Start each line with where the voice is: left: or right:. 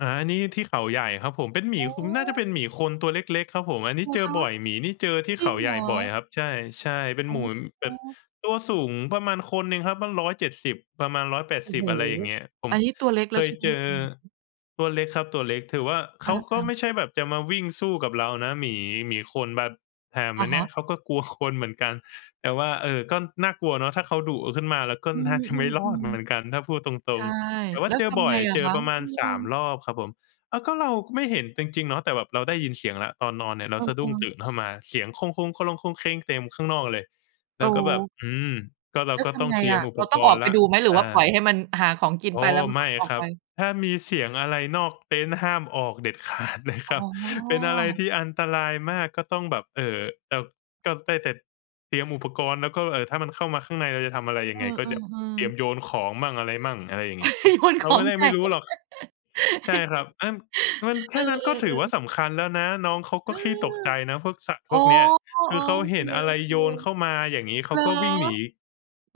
left: อา อันนี้ที่เขาใหญ่ครับผม เป็นหมี
right: อ๋
left: คือมันน่าจะเป
right: อ
left: ็นหมีคนตัวเล็ก ๆ ครับผม อันน
right: เ
left: ี้
right: หรอ
left: เจ
right: ค
left: อ
right: ะ?
left: บ่อย หมีนี่เจอที่
right: จร
left: เข
right: ิ
left: า
right: งเ
left: ใ
right: ห
left: ห
right: ร
left: ญ่บ่อ
right: อ?
left: ยครับ ใช่ ๆ เป็น
right: อ๋
left: หมู แบบ
right: อ
left: ตัวสูงประมาณคนน่ะครับ ตั้ง 170 ประมาณ ร้อยแปด
right: โอ้
left: สิ
right: โ
left: บ
right: ฮ!
left: อะไรอย่างเงี้ย ผ
right: อ
left: ม
right: ันนี้ตัวเล็กแ
left: เ
right: ล
left: ค
right: ้วใ
left: ย
right: ช่ไห
left: เ
right: ม?
left: จอ
right: อื้อฮือ
left: ตัวเล็กครับ ตัวเล็ก ถือว่า เข
right: อ
left: าก็
right: า
left: ไม
right: ๆ
left: ่ใช่แบบจะมาวิ่งสู้กับเรานะหมี หมีคนแบบ แถม
right: อ
left: ไอ
right: ะ
left: ้
right: ฮ
left: นี
right: ะ
left: ้ เขาก็กลัวคนเหมือนกัน แต่ว่า เออ ก็น่ากลัวเนาะ ถ้าเขา อ ดุขึ้นมา เราก็
right: อื
left: น่าจะไม่รอด
right: ม
left: เหมือนก
right: ๆ
left: ัน ถ้าพูดต
right: ๆ ใ
left: ร
right: ช
left: ง
right: ่
left: ๆ แต่ว่
right: แ
left: า
right: ล้
left: เ
right: ว
left: จ
right: ท
left: อบ
right: ำ
left: ่
right: ไ
left: อ
right: ง
left: ย
right: อ
left: เ
right: ะ
left: จ
right: ค
left: อ
right: ะ?
left: ประม
right: เ
left: า
right: อ
left: ณ 3
right: อ
left: รอบครับผม อา ก็ เราก็ไม่เห็นจริง ๆ เนาะ แต่แบบเราได้ยินเสียงแล้ว ตอนนอนเนี่ย เ
right: เ
left: รา
right: อ
left: สะดุ้ง
right: อ
left: ต
right: ๆ
left: ื่นเข้ามา เสียง เต็มข้างนอกเลย แ
right: โอ
left: ล้วก็แบบ
right: ้!
left: อืม ก็ เร
right: แ
left: า
right: ล้ว
left: ก็
right: ท
left: ต้
right: ำ
left: อง
right: ไง
left: เตรีย
right: อ
left: ม
right: ะ
left: อุ
right: เร
left: ป
right: า
left: ก
right: ต้องอ
left: ร
right: อ
left: ณ
right: ก
left: ์
right: ไป
left: แล้ว
right: ดูไหม? หรื
left: เ
right: อ
left: อ
right: ว่าปล่อ
left: อ
right: ยให้มันหาของกิน
left: โอ้
right: ไป แล้วมัน
left: ไ
right: ก
left: ม
right: ็
left: ่
right: ออ
left: ค
right: ก
left: รั
right: ไป
left: บ ถ้ามีเสียงอะไรนอกเต็นท์ ห้ามออกเด็ด ขาด เลยค
right: อ๋อ
left: รับ เป็นอะไรที่อันตรายมาก ก็ต้องแบบ เอ่อ แบบ ก็ได้แต่เตรียมอุปกรณ์ แล้วก็ เอ่อ ถ้ามันเข้ามาข้างใน เราจะทำอะไร ย
right: เ
left: ั
right: อ
left: งไง ก็เดี๋ยว
right: อ
left: เตรีย
right: ๆ ๆ
left: มโยนของมั่ง อะไรมั่ง อะไรอย่างเงี้ย
right: โยนข
left: เราไ
right: อ
left: ม่
right: ง
left: ได้
right: ใส
left: ไม่
right: ่
left: รู้หรอก ใช่ครับ อา นั่น มัน แค
right: เออ
left: ่นั้นก็ถือว่า
right: ๆ ๆ
left: สำคัญแล้วนะ น้องเขา
right: เ
left: ก
right: อ
left: ็
right: อ
left: ขี้ตกใจนะ พวกสัตว์
right: อ๋
left: พ
right: อ
left: วกเนี้ย
right: อ๋อ
left: คือเข
right: โ
left: า
right: อเ
left: เ
right: ค
left: ห็นอะไร
right: ๆ
left: โยนเข้า
right: เ
left: มา อย่างงี้ เข
right: หร
left: า
right: อ?
left: ก็วิ่งหนี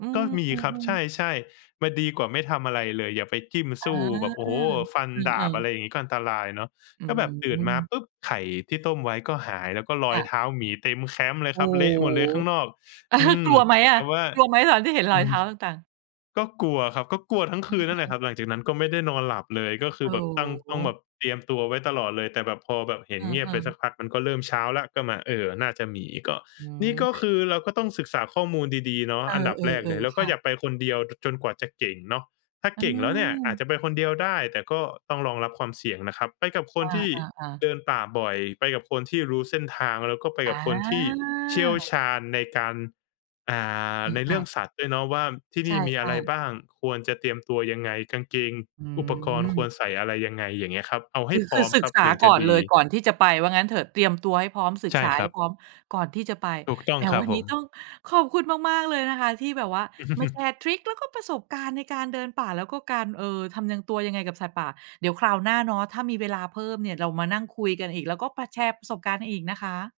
right: อื
left: ก็มีครับ
right: ม
left: ใ
right: ๆ ๆ
left: ช่ ๆ ม ดีกว่าไม่ทำอะไรเลย อย่าไปจิ้ม
right: อ
left: ส
right: า
left: ู้ แบบ โอ้โฮ! ฟันด
right: อ
left: า
right: า
left: บ อะไร
right: ๆ
left: อย่างงี้ก็อันตรายเนาะ
right: อื
left: ก็แบบตื่นมา
right: ม
left: ปุ๊บไข่ที่ต้มไว้ก็หาย แล้วก็ร
right: ค
left: อ
right: ่
left: ย
right: ะ
left: เท้าหมีเต็มแคมป์เลย
right: โอ้
left: ครับ เละหมดเลยข้างนอ
right: โ
left: ก
right: ฮ
left: อืม
right: กลัวไหมอ
left: แ
right: ะ?
left: ต่ว่า
right: กลัวไหมตอนที่เห็นร
left: อ
right: อ
left: ื
right: ยเท
left: ม
right: ้าต่าง ๆ?
left: ก็กลัวครับ ก็กลัวทั้ง
right: เ
left: คืนน
right: อ
left: ั่นแหล
right: อ
left: ะค
right: ๆ
left: รับ หลังจากนั้นก็ไม่ได้นอนหลับเลย ก็ค
right: โ
left: ื
right: อ
left: อ
right: ้
left: แบบตั้ง
right: โ
left: ต้องแบ
right: ฮ!
left: บเตรียมตัวไว้ตลอดเลย แต่แบบพอแบบเห็
right: เ
left: นเงีย
right: อ
left: บไป
right: อ
left: สัก
right: ๆ
left: พัก มันก็เริ่มเช้าแล้ว ก็มา เออ น่าจะหมี ก็
right: อื
left: นี่ก
right: ม
left: ็คือเราก็ต้องศึกษาข้อมูลดี ๆ เนาะ
right: เอ
left: อันดับแรก
right: อ
left: เลย แล
right: ๆ
left: ้ว
right: ๆ
left: ก
right: ค
left: ็
right: ่ะ
left: อย่าไปคนเดียว จ จนกว่าจะเก่งเนาะ ถ้า
right: อื
left: เก่งแล้วเนี่ยอาจ
right: ม
left: จะไปคนเดียวได้ แต่ก็ต้องรองรับความเสี่ยงนะครับ ไปกับค
right: อ
left: นที่
right: า
left: เ
right: ๆ
left: ด
right: ๆ
left: ินป่าบ่อย ไปกับคนที่รู้เส้นทาง แล้วก็ไป
right: อ
left: กับคนที่เชี่ยว
right: า
left: ชาญในการ อ่า ใน
right: ค
left: เรื
right: ่ะ
left: ่อง
right: ๆ
left: สัตว์ด้วยเนาะว่าที่
right: ใ
left: น
right: ช
left: ี่มีอะ
right: ่
left: ไร
right: ๆ
left: บ้าง ควรจะเตรียมตัวยังไง กางเกง
right: อื
left: อุปกรณ์คว
right: ม
left: รใส่ อะไรยังไง อย่างเงี้ยครับ เอาให
right: ค
left: ้
right: ือ
left: พร
right: คื
left: ้อ
right: อ
left: ม
right: ศึ
left: ค
right: ก
left: รับ
right: ษา
left: ถึงจ
right: ก
left: ะ
right: ่อน
left: ด
right: เ
left: ี
right: ลย ก่อนที่จะไป ว่างั้นเถอะ เตรียมตัวให้พร้อม ศึ
left: ใ
right: ก
left: ช่
right: ษา
left: ค
right: ให
left: รั
right: ้
left: บ
right: พร้อม ก่อนที่จะไป
left: ถูกต้อ
right: แห
left: ง
right: ม!
left: ครั
right: ว
left: บ
right: ัน
left: ผ
right: นี้
left: ม
right: ต้องขอบคุณมาก ๆ เลยนะคะที่แบบว่ามาแชร์ทริก แล้วก็ประสบการณ์ในการเดินป่า แล้วก็การ เอ่อ ทำยัง ตัวยังไงกับสัตว์ป่า เดี๋ยวคราวหน้าเนาะถ้ามีเวลาเพิ่มเนี่ยเรามานั่งคุยกันอีก แล้วก็ ป แชร์ประสบการณ์อีกนะคะ